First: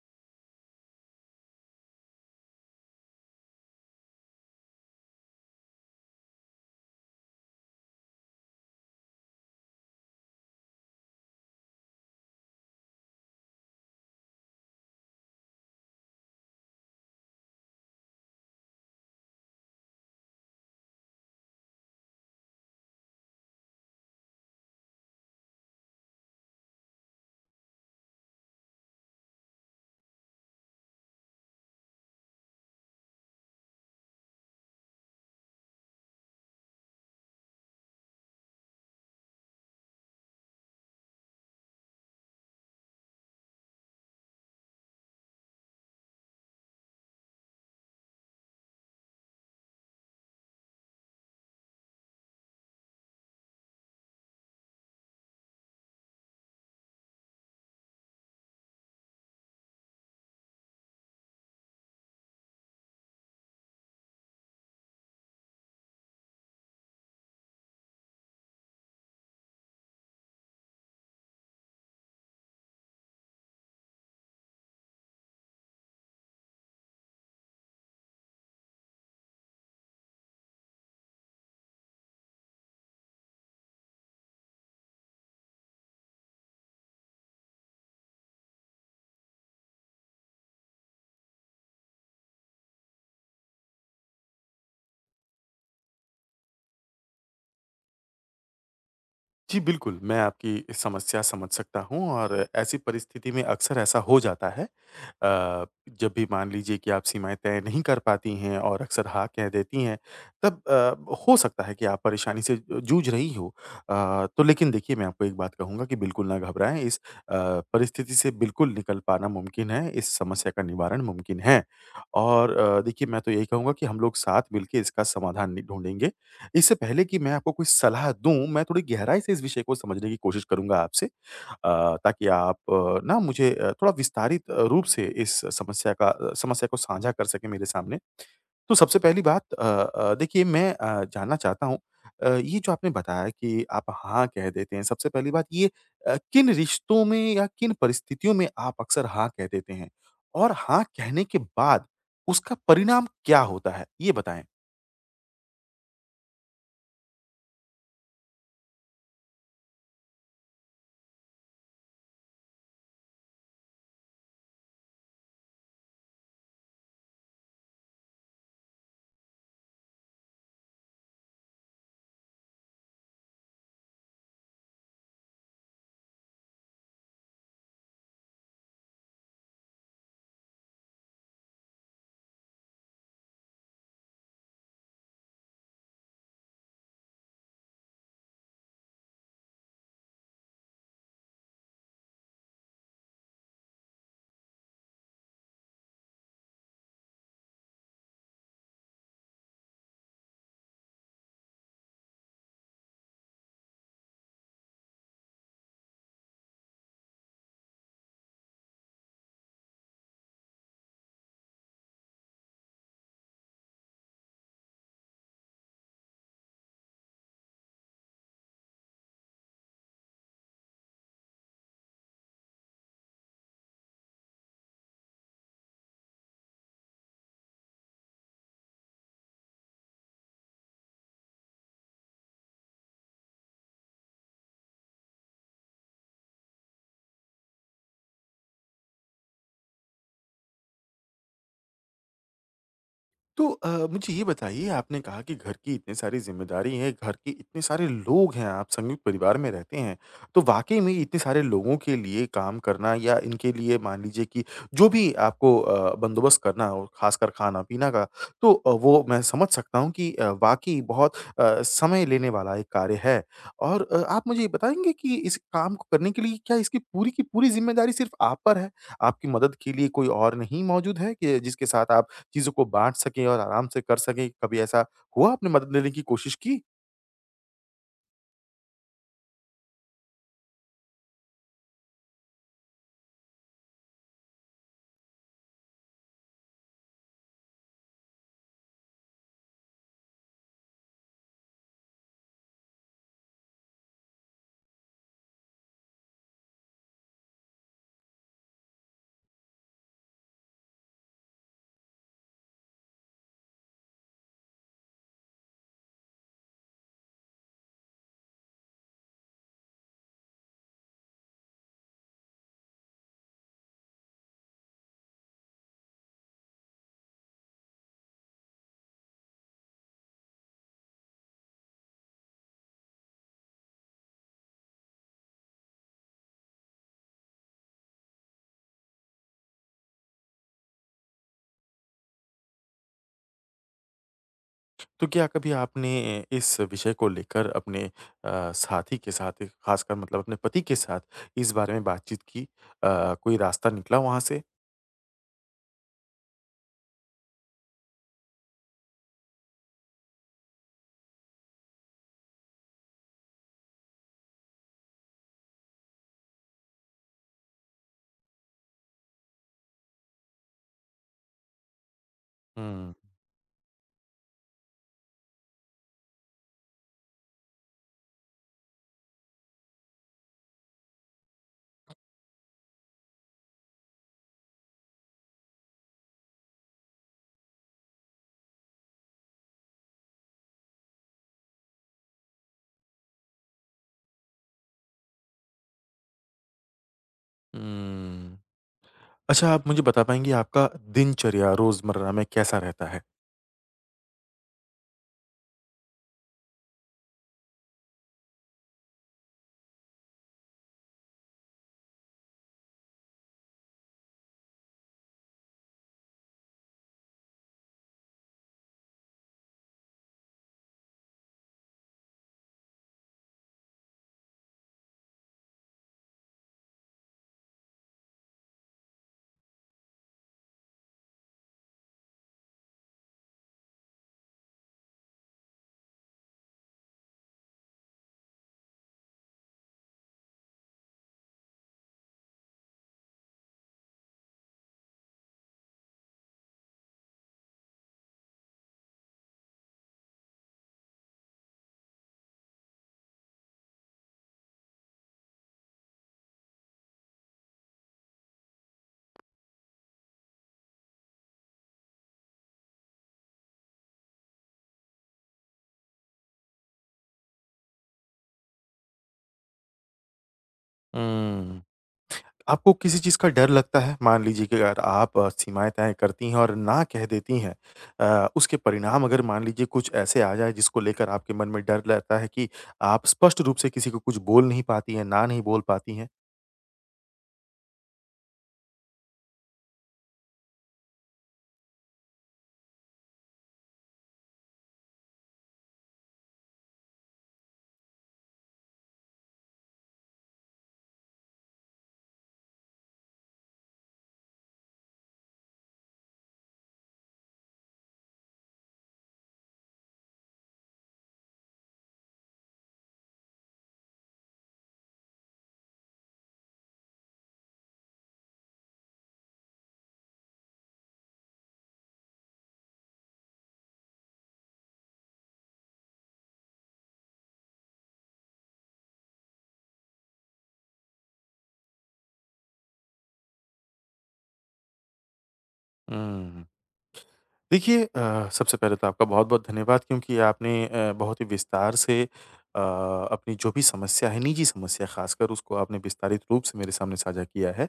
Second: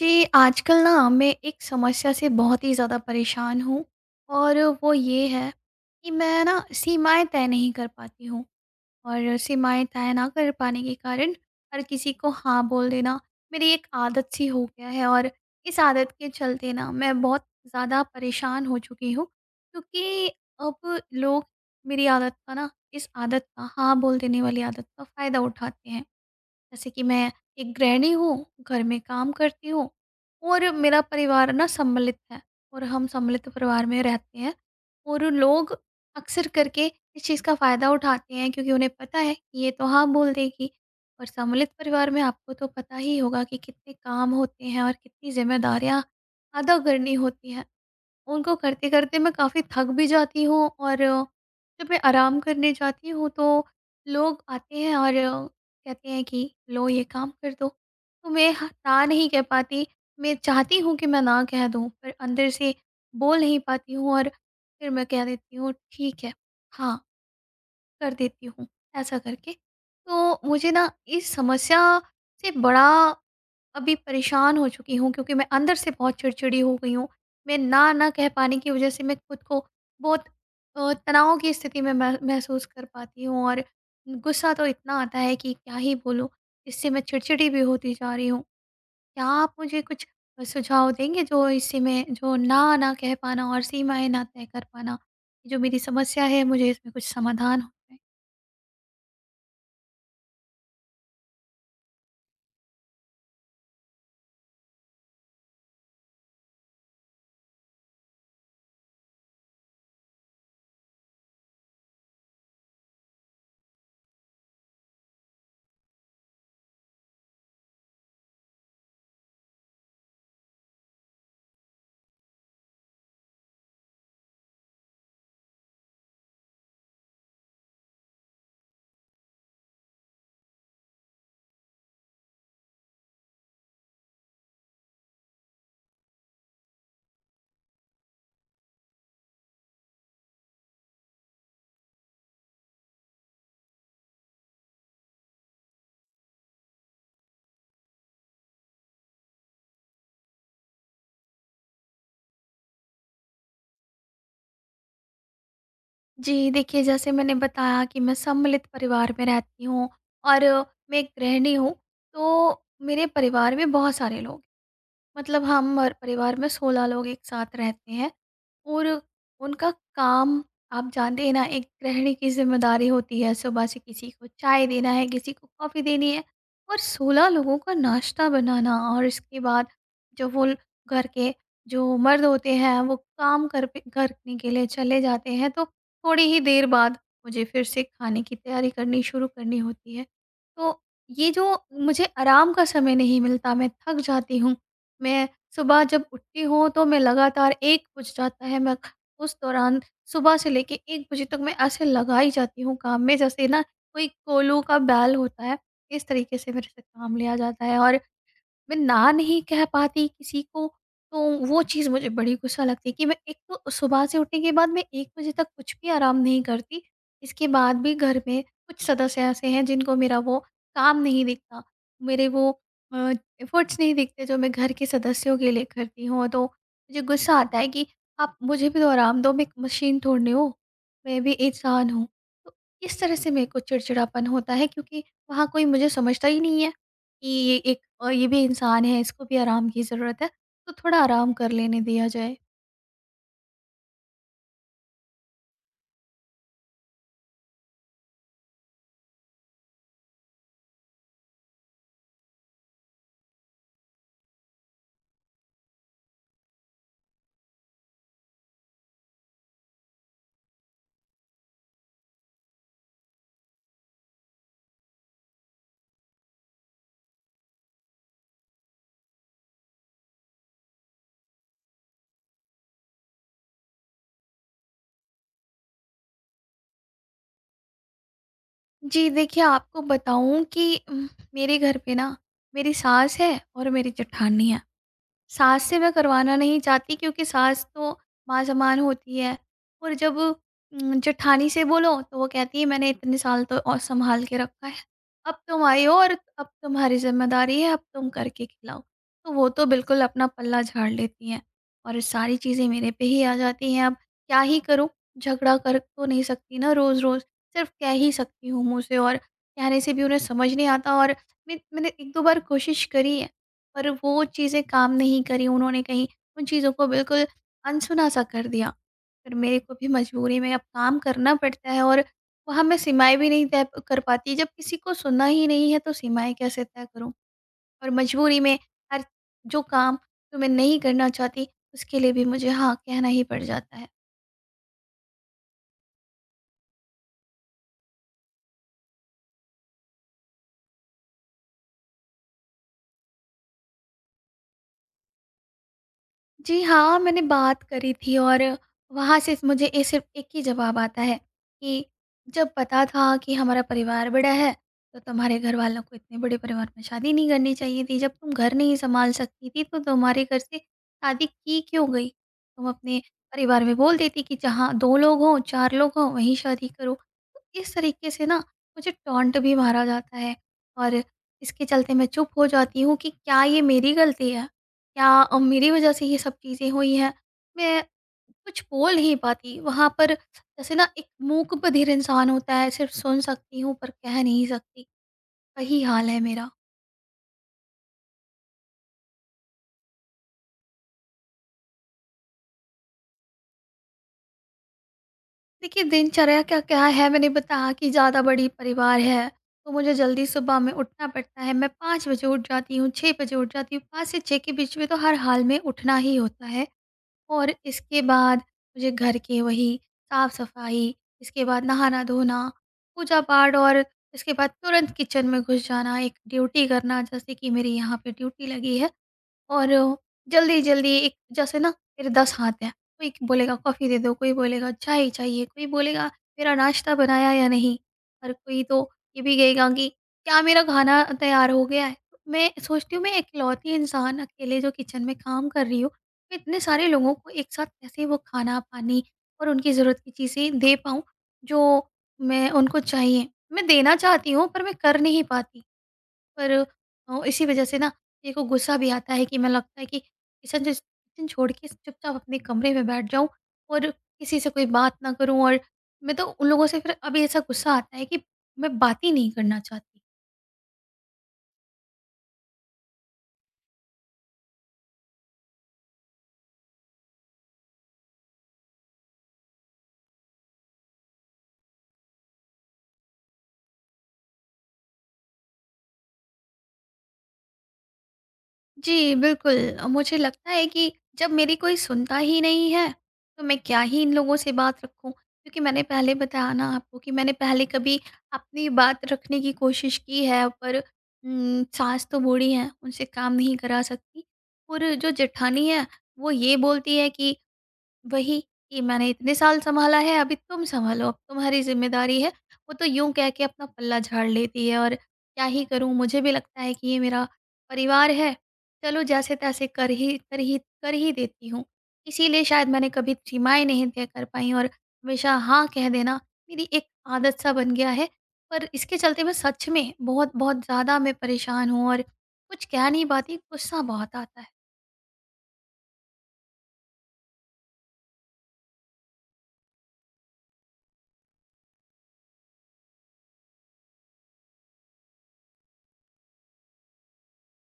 जी, आजकल ना मैं एक समस्या से बहुत ही ज़्यादा परेशान हूँ और वो ये है कि मैं ना सीमाएँ तय नहीं कर पाती हूँ। और सीमाएँ तय ना कर पाने के कारण हर किसी को हाँ बोल देना मेरी एक आदत सी हो गया है। और इस आदत के चलते ना मैं बहुत ज़्यादा परेशान हो चुकी हूँ क्योंकि अब लोग मेरी आदत का ना इस आदत का हाँ बोल देने वाली आदत का फ़ायदा उठाते हैं। जैसे कि मैं एक गृहिणी हूँ, घर में काम करती हूँ और मेरा परिवार ना सम्मिलित है और हम सम्मिलित परिवार में रहते हैं। और लोग अक्सर करके इस चीज़ का फ़ायदा उठाते हैं क्योंकि उन्हें पता है कि ये तो हाँ बोल देगी। और सम्मिलित परिवार में आपको तो पता ही होगा कि कितने काम होते हैं और कितनी ज़िम्मेदारियाँ अदा करनी होती हैं। उनको करते-करते मैं काफ़ी थक भी जाती हूँ और जब मैं आराम करने जाती हूँ तो लोग आते हैं और कहते हैं कि लो ये काम कर दो। तो मैं हाँ, ना नहीं कह पाती। मैं चाहती हूँ कि मैं ना कह दूँ पर अंदर से बोल नहीं पाती हूँ और फिर मैं कह देती हूँ ठीक है, हाँ, कर देती हूँ ऐसा करके। तो मुझे ना इस समस्या से बड़ा अभी परेशान हो चुकी हूँ क्योंकि मैं अंदर से बहुत चिड़चिड़ी हो गई हूँ। मैं ना, ना कह पाने की वज़ह से मैं खुद को बहुत तनाव की स्थिति में मह महसूस कर पाती हूँ और गुस्सा तो इतना आता है कि क्या ही बोलूँ। इससे मैं चिड़चिड़ी भी होती जा रही हूँ। क्या आप मुझे कुछ सुझाव देंगे जो इससे मैं जो ना, ना कह पाना और सीमाएँ ना तय कर पाना, जो मेरी समस्या है मुझे इसमें कुछ समाधान हो? जी, बिल्कुल, मैं आपकी इस समस्या समझ सकता हूँ और ऐसी परिस्थिति में अक्सर ऐसा हो जाता है। जब भी मान लीजिए कि आप सीमाएँ तय नहीं कर पाती हैं और अक्सर हाँ कह देती हैं, तब हो सकता है कि आप परेशानी से जूझ रही हो। तो लेकिन देखिए, मैं आपको एक बात कहूँगा कि बिल्कुल ना घबराएँ, इस अ, परिस्थिति से बिल्कुल निकल पाना मुमकिन है, इस समस्या का निवारण मुमकिन है। और देखिए, मैं तो यही कहूँगा कि हम लोग साथ मिलके इसका समाधान नि ढूँढेंगे इससे पहले कि मैं आपको कोई सलाह दूँ, मैं थोड़ी गहराई से इस विषय को समझने की कोशिश करूँगा आपसे ताकि आप ना मुझे थोड़ा विस्तारित रूप से इस समस्या को साझा कर सकें मेरे सामने। तो सबसे पहली बात देखिए मैं जानना चाहता हूँ ये जो आपने बताया कि आप हाँ कह देते हैं, सबसे पहली बात ये किन रिश्तों में या किन परिस्थितियों में आप अक्सर हाँ कह देते हैं? और हाँ कहने के बाद उसका परिणाम क्या होता है? ये बताएँ। जी, देखिए जैसे मैंने बताया कि मैं सम्मिलित परिवार में रहती हूँ और मैं एक गृहिणी हूँ, तो मेरे परिवार में बहुत सारे लोग हैं। मतलब हम और परिवार में 16 लोग एक साथ रहते हैं और उनका काम आप जानते हैं ना। एक गृहिणी की जिम्मेदारी होती है सुबह से किसी को चाय देना है, किसी को कॉफ़ी देनी है और 16 लोगों का नाश्ता बनाना। और इसके बाद जो वो घर के जो मर्द होते हैं वो काम करने के लिए चले जाते हैं, तो थोड़ी ही देर बाद मुझे फिर से खाने की तैयारी करनी शुरू करनी होती है। तो ये जो मुझे आराम का समय नहीं मिलता, मैं थक जाती हूँ। मैं सुबह जब उठती हूँ तो मैं लगातार 1 बज जाता है। मैं उस दौरान सुबह से लेके 1 बजे तक मैं ऐसे लगाई जाती हूँ काम में जैसे ना कोई कोलू का बैल होता है, इस तरीके से मेरे से काम लिया जाता है। और मैं ना नहीं कह पाती किसी को, तो वो चीज़ मुझे बड़ी गुस्सा लगती है कि मैं एक तो सुबह से उठने के बाद मैं 1 बजे तक कुछ भी आराम नहीं करती। इसके बाद भी घर में कुछ सदस्य ऐसे हैं जिनको मेरा वो काम नहीं दिखता। मेरे वो अ, एफ़र्ट्स नहीं दिखते जो मैं घर के सदस्यों के लिए करती हूँ। तो मुझे गुस्सा आता है कि आप मुझे भी तो आराम दो, मैं एक मशीन थोड़ी हूँ, मैं भी इंसान हूँ। तो इस तरह से मेरे को चिड़चिड़ापन होता है क्योंकि वहाँ कोई मुझे समझता ही नहीं है कि ये ये भी इंसान है, इसको भी आराम की ज़रूरत है, तो थोड़ा आराम कर लेने दिया जाए। तो मुझे ये बताइए आपने कहा कि घर की इतनी सारी ज़िम्मेदारी है, घर के इतने सारे लोग हैं, आप संयुक्त परिवार में रहते हैं। तो वाक़ई में इतने सारे लोगों के लिए काम करना या इनके लिए मान लीजिए कि जो भी आपको बंदोबस्त करना हो, ख़ासकर खाना-पीना का, तो वो मैं समझ सकता हूँ कि वाक़ई बहुत समय लेने वाला एक कार्य है। और आप मुझे ये बताएँगे कि इस काम को करने के लिए क्या इसकी पूरी की पूरी ज़िम्मेदारी सिर्फ़ आप पर है? आपकी मदद के लिए कोई और नहीं मौजूद है कि जिसके साथ आप चीज़ों को बाँट सकें और आराम से कर सकें, कभी ऐसा हुआ आपने मदद लेने की कोशिश की? जी, देखिए आपको बताऊँ कि मेरे घर पे ना मेरी सास है और मेरी जेठानी है। सास से मैं करवाना नहीं चाहती क्योंकि सास तो माँ समान होती है और जब जेठानी से बोलो तो वो कहती है मैंने इतने साल तो और सँभाल के रखा है, अब तुम आई हो और अब तुम्हारी ज़िम्मेदारी है, अब तुम करके खिलाओ। तो वो तो बिल्कुल अपना पल्ला झाड़ लेती हैं और सारी चीज़ें मेरे पे ही आ जाती हैं। अब क्या ही करूँ? झगड़ा कर तो नहीं सकती ना रोज़-रोज़, सिर्फ़ कह ही सकती हूँ मुँह से और कहने से भी उन्हें समझ नहीं आता और मैंने 1-2 बार कोशिश करी है। पर वो चीज़ें काम नहीं करी, उन्होंने कहीं उन चीज़ों को बिल्कुल अनसुना-सा कर दिया। फिर मेरे को भी मजबूरी में अब काम करना पड़ता है और वहाँ मैं सीमाएँ भी नहीं तय कर पाती। जब किसी को सुनना ही नहीं है तो सीमाएँ कैसे तय करूँ? और मजबूरी में हर जो काम जो मैं नहीं करना चाहती उसके लिए भी मुझे हाँ कहना ही पड़ जाता है। तो क्या कभी आपने इस विषय को लेकर अपने साथी के साथ, खासकर मतलब अपने पति के साथ इस बारे में बातचीत की? कोई रास्ता निकला वहाँ से? जी हाँ, मैंने बात करी थी और वहाँ से मुझे ए सिर्फ़ एक ही जवाब आता है कि जब पता था कि हमारा परिवार बड़ा है, तो तुम्हारे घरवालों को इतने बड़े परिवार में शादी नहीं करनी चाहिए थी। जब तुम घर नहीं सँभाल सकती थी, तो तुम्हारे घर से शादी की क्यों गई? तुम हुँ, अपने परिवार में बोल देती कि जहाँ 2 लोग हों, 4 लोग हों, वहीं शादी करो। तो इस तरीके से ना मुझे टॉन्ट भी मारा जाता है और इसके चलते मैं चुप हो जाती हूँ कि क्या ये मेरी गलती है? या मेरी वजह से ये सब चीज़ें हुई हैं, मैं कुछ बोल नहीं पाती। वहाँ पर जैसे ना एक मूक बधिर इंसान होता है, सिर्फ़ सुन सकती हूँ पर कह नहीं सकती, वही हाल है मेरा। हुँ। अच्छा, आप मुझे बता पाएँगी आपका दिनचर्या रोज़मर्रा में कैसा रहता है? देखिए, दिनचर्या का क्या है, मैंने बताया कि ज़्यादा बड़ी परिवार है, तो मुझे जल्दी सुबह में उठना पड़ता है। मैं 5 बजे उठ जाती हूँ, 6 बजे उठ जाती हूँ, 5 से 6 के बीच में तो हर हाल में उठना ही होता है। और इसके बाद मुझे घर के वही साफ-सफाई, इसके बाद नहाना-धोना, पूजा-पाठ और इसके बाद तुरंत किचन में घुस जाना, एक ड्यूटी करना जैसे कि मेरी यहाँ पे ड्यूटी लगी है। और जल्दी-जल्दी एक जैसे ना मेरे 10 हाथ हैं, कोई बोलेगा कॉफ़ी दे दो, कोई बोलेगा चाय चाहिए, कोई बोलेगा मेरा नाश्ता बनाया या नहीं? और कोई तो ये भी कहेगा कि क्या मेरा खाना तैयार हो गया है? तो मैं सोचती हूँ मैं इकलौती इंसान अकेले जो किचन में काम कर रही हूँ, मैं इतने सारे लोगों को एक साथ कैसे वो खाना-पानी और उनकी ज़रूरत की चीज़ें दे पाऊँ, जो मैं उनको चाहिए। मैं देना चाहती हूँ पर मैं कर नहीं पाती। पर इसी वजह से ना मेरे को गुस्सा भी आता है कि मैं लगता है कि किचन जो किचन छोड़ के चुपचाप अपने कमरे में बैठ जाऊं और किसी से कोई बात ना करूं। और मैं तो उन लोगों से फिर अभी ऐसा गुस्सा आता है कि मैं बात ही नहीं करना चाहती। हुँ। आपको किसी चीज़ का डर लगता है? मान लीजिए कि अगर आप सीमाएँ तय करती हैं और ना कह देती हैं उसके परिणाम अगर मान लीजिए कुछ ऐसे आ जाएँ जिसको लेकर आपके मन में डर रहता है कि आप स्पष्ट रूप से किसी को कुछ बोल नहीं पाती हैं, ना नहीं बोल पाती हैं। जी, बिल्कुल। मुझे लगता है कि जब मेरी कोई सुनता ही नहीं है, तो मैं क्या ही इन लोगों से बात रखूँ? क्योंकि मैंने पहले बताया ना आपको कि मैंने पहले कभी अपनी बात रखने की कोशिश की है, पर सास तो बूढ़ी हैं, उनसे काम नहीं करा सकती। और जो जेठानी है, वो ये बोलती है कि वही कि मैंने इतने साल सँभाला है, अभी तुम सँभालो, अब तुम्हारी ज़िम्मेदारी है। वो तो यूँ कह के अपना पल्ला झाड़ लेती है और क्या ही करूँ, मुझे भी लगता है कि ये मेरा परिवार है, चलो जैसे-तैसे कर ही देती हूँ। इसीलिए शायद मैंने कभी सीमाएँ नहीं तय कर पाई और हमेशा हाँ कह देना मेरी एक आदत-सा बन गया है। पर इसके चलते मैं सच में बहुत-बहुत ज़्यादा मैं परेशान हूँ और कुछ कह नहीं पाती, गुस्सा बहुत आता है। हुँ। देखिए सबसे पहले तो आपका बहुत-बहुत धन्यवाद क्योंकि आपने बहुत ही विस्तार से अ, अपनी जो भी समस्या है, निजी समस्या ख़ासकर उसको आपने विस्तारित रूप से मेरे सामने साझा किया है।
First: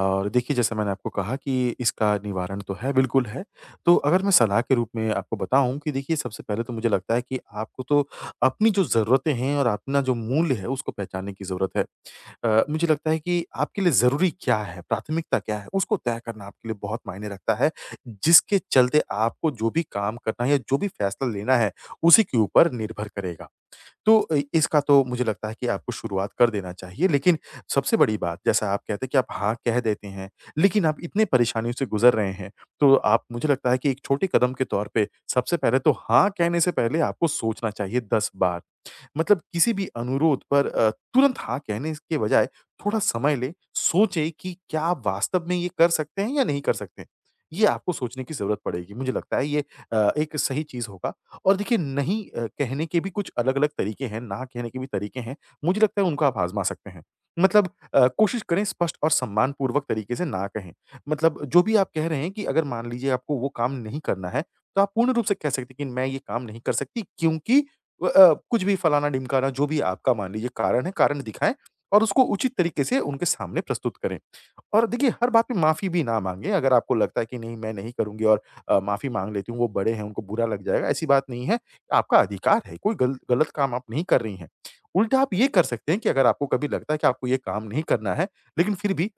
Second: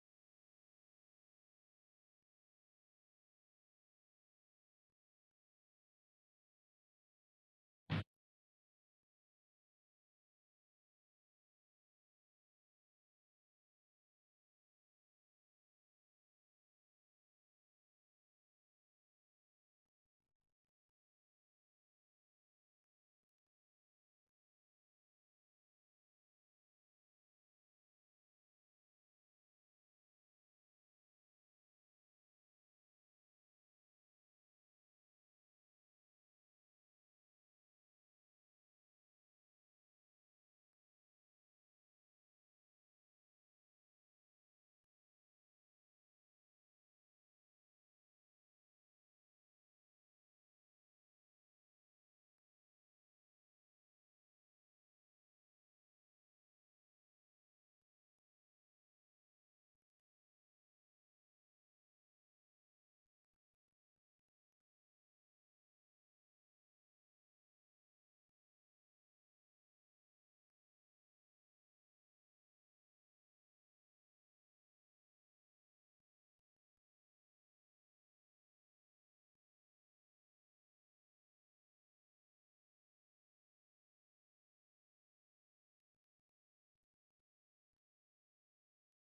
और देखिए जैसे मैंने आपको कहा कि इसका निवारण तो है, बिल्कुल है। तो अगर मैं सलाह के रूप में आपको बताऊँ कि देखिए सबसे पहले तो मुझे लगता है कि आपको तो अपनी जो ज़रूरतें हैं और अपना जो मूल्य है उसको पहचानने की ज़रूरत है। मुझे लगता है कि आपके लिए ज़रूरी क्या है, प्राथमिकता क्या है, उसको तय करना आपके लिए बहुत मायने रखता है, जिसके चलते आपको जो भी काम करना है या जो भी फैसला लेना है, उसी के ऊपर निर्भर करेगा। तो इसका तो मुझे लगता है कि आपको शुरुआत कर देना चाहिए। लेकिन सबसे बड़ी बात जैसा आप कहते हैं कि आप हाँ कह देते हैं, लेकिन आप इतने परेशानियों से गुज़र रहे हैं, तो आप मुझे लगता है कि एक छोटे कदम के तौर पे सबसे पहले तो हाँ कहने से पहले आपको सोचना चाहिए 10 बार। मतलब किसी भी अनुरोध पर तुरंत हाँ कहने के बजाय थोड़ा समय लें, सोचें कि क्या आप वास्तव में ये कर सकते हैं या नहीं कर सकते? ये आपको सोचने की ज़रूरत पड़ेगी। मुझे लगता है ये एक सही चीज़ होगा और देखिए नहीं कहने के भी कुछ अलग-अलग तरीके हैं, ना कहने के भी तरीके हैं। मुझे लगता है उनको आप आज़मा सकते हैं। मतलब कोशिश करें स्पष्ट और सम्मानपूर्वक तरीके से ना कहें। मतलब जो भी आप कह रहे हैं कि अगर मान लीजिए आपको वो काम नहीं करना है, तो आप पूर्ण रूप से कह सकते हैं कि मैं ये काम नहीं कर सकती क्योंकि कुछ भी फलाना-ढिमकाना जो भी आपका मान लीजिए कारण है, कारण दिखाएँ और उसको उचित तरीके से उनके सामने प्रस्तुत करें। और देखिए हर बात पे माफ़ी भी ना माँगे अगर आपको लगता है कि नहीं मैं नहीं करूँगी और माफ़ी माँग लेती हूँ, वो बड़े हैं उनको बुरा लग जाएगा, ऐसी बात नहीं है। आपका अधिकार है, कोई गल गलत काम आप नहीं कर रही हैं। उल्टा आप ये कर सकते हैं कि अगर आपको कभी लगता है कि आपको ये काम नहीं करना है, लेकिन फिर भी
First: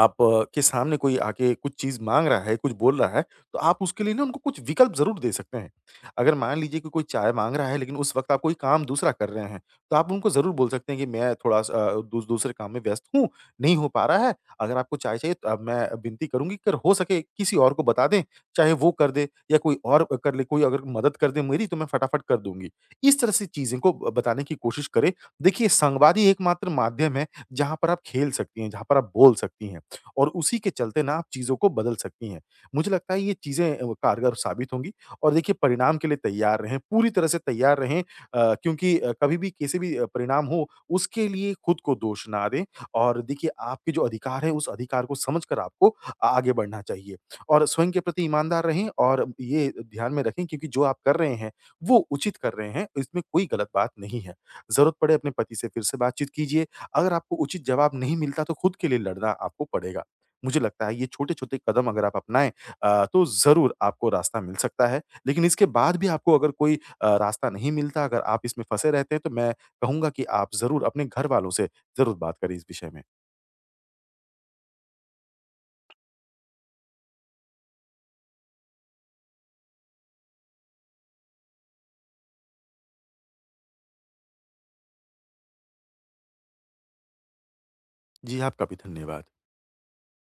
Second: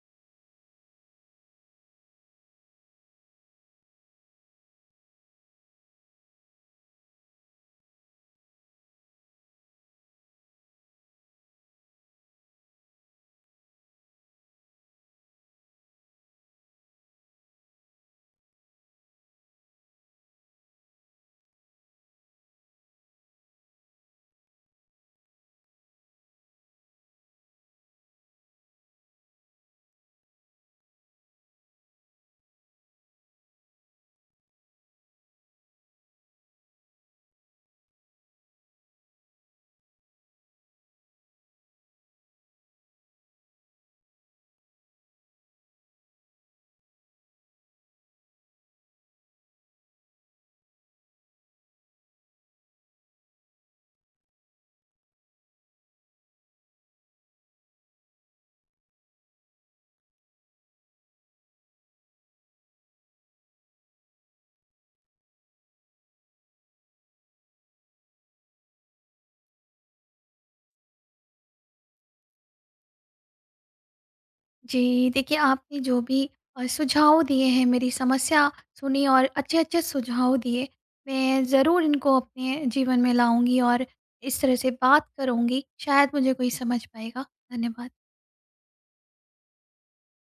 आप के सामने कोई आके कुछ चीज़ माँग रहा है, कुछ बोल रहा है, तो आप उसके लिए ना उनको कुछ विकल्प ज़रूर दे सकते हैं। अगर मान लीजिए कि कोई चाय माँग रहा है, लेकिन उस वक़्त आप कोई काम दूसरा कर रहे हैं, तो आप उनको ज़रूर बोल सकते हैं कि मैं थोड़ा-सा दूसरे काम में व्यस्त हूँ, नहीं हो पा रहा है। अगर आपको चाय चाहिए तो अब मैं विनती करूँगी कि अगर हो सके किसी और को बता दें, चाहे वो कर दे या कोई और कर ले, कोई अगर मदद कर दे मेरी तो मैं फटाफट कर दूँगी। इस तरह से चीज़ें को ब बताने की कोशिश करें। देखिए संवाद ही एकमात्र माध्यम है, जहाँ पर आप खेल सकती हैं, जहाँ पर आप बोल सकती हैं। और उसी के चलते ना आप चीज़ों को बदल सकती हैं। मुझे लगता है ये चीज़ें कारगर साबित होंगी और देखिए परिणाम के लिए तैयार रहें, पूरी तरह से तैयार रहें क्योंकि कभी भी किसी भी परिणाम हो उसके लिए खुद को दोष ना दें और देखिए आपके जो अधिकार हैं उस अधिकार को समझकर आपको आगे बढ़ना चाहिए। और स्वयं के प्रति ईमानदार रहें और ये ध्यान में रखें क्योंकि जो आप कर रहे हैं, वो उचित कर रहे हैं, इसमें कोई गलत बात नहीं है। ज़रूरत पड़े अपने पति से फिर से बातचीत कीजिए, अगर आपको उचित जवाब नहीं मिलता तो खुद के लिए लड़ना आपको पड़ेगा। मुझे लगता है ये छोटे-छोटे कदम अगर आप अपनाएँ तो ज़रूर आपको रास्ता मिल सकता है। लेकिन इसके बाद भी आपको अगर कोई रास्ता नहीं मिलता, अगर आप इसमें फँसे रहते हैं, तो मैं कहूँगा कि आप ज़रूर अपने घरवालों से ज़रूर बात करें इस विषय में। जी, देखिए आपने जो भी सुझाव दिए हैं, मेरी समस्या सुनी और अच्छे-अच्छे सुझाव दिए। मैं ज़रूर इनको अपने जीवन में लाऊँगी और इस तरह से बात करूँगी, शायद मुझे कोई समझ पाएगा। धन्यवाद। जी, आपका भी धन्यवाद।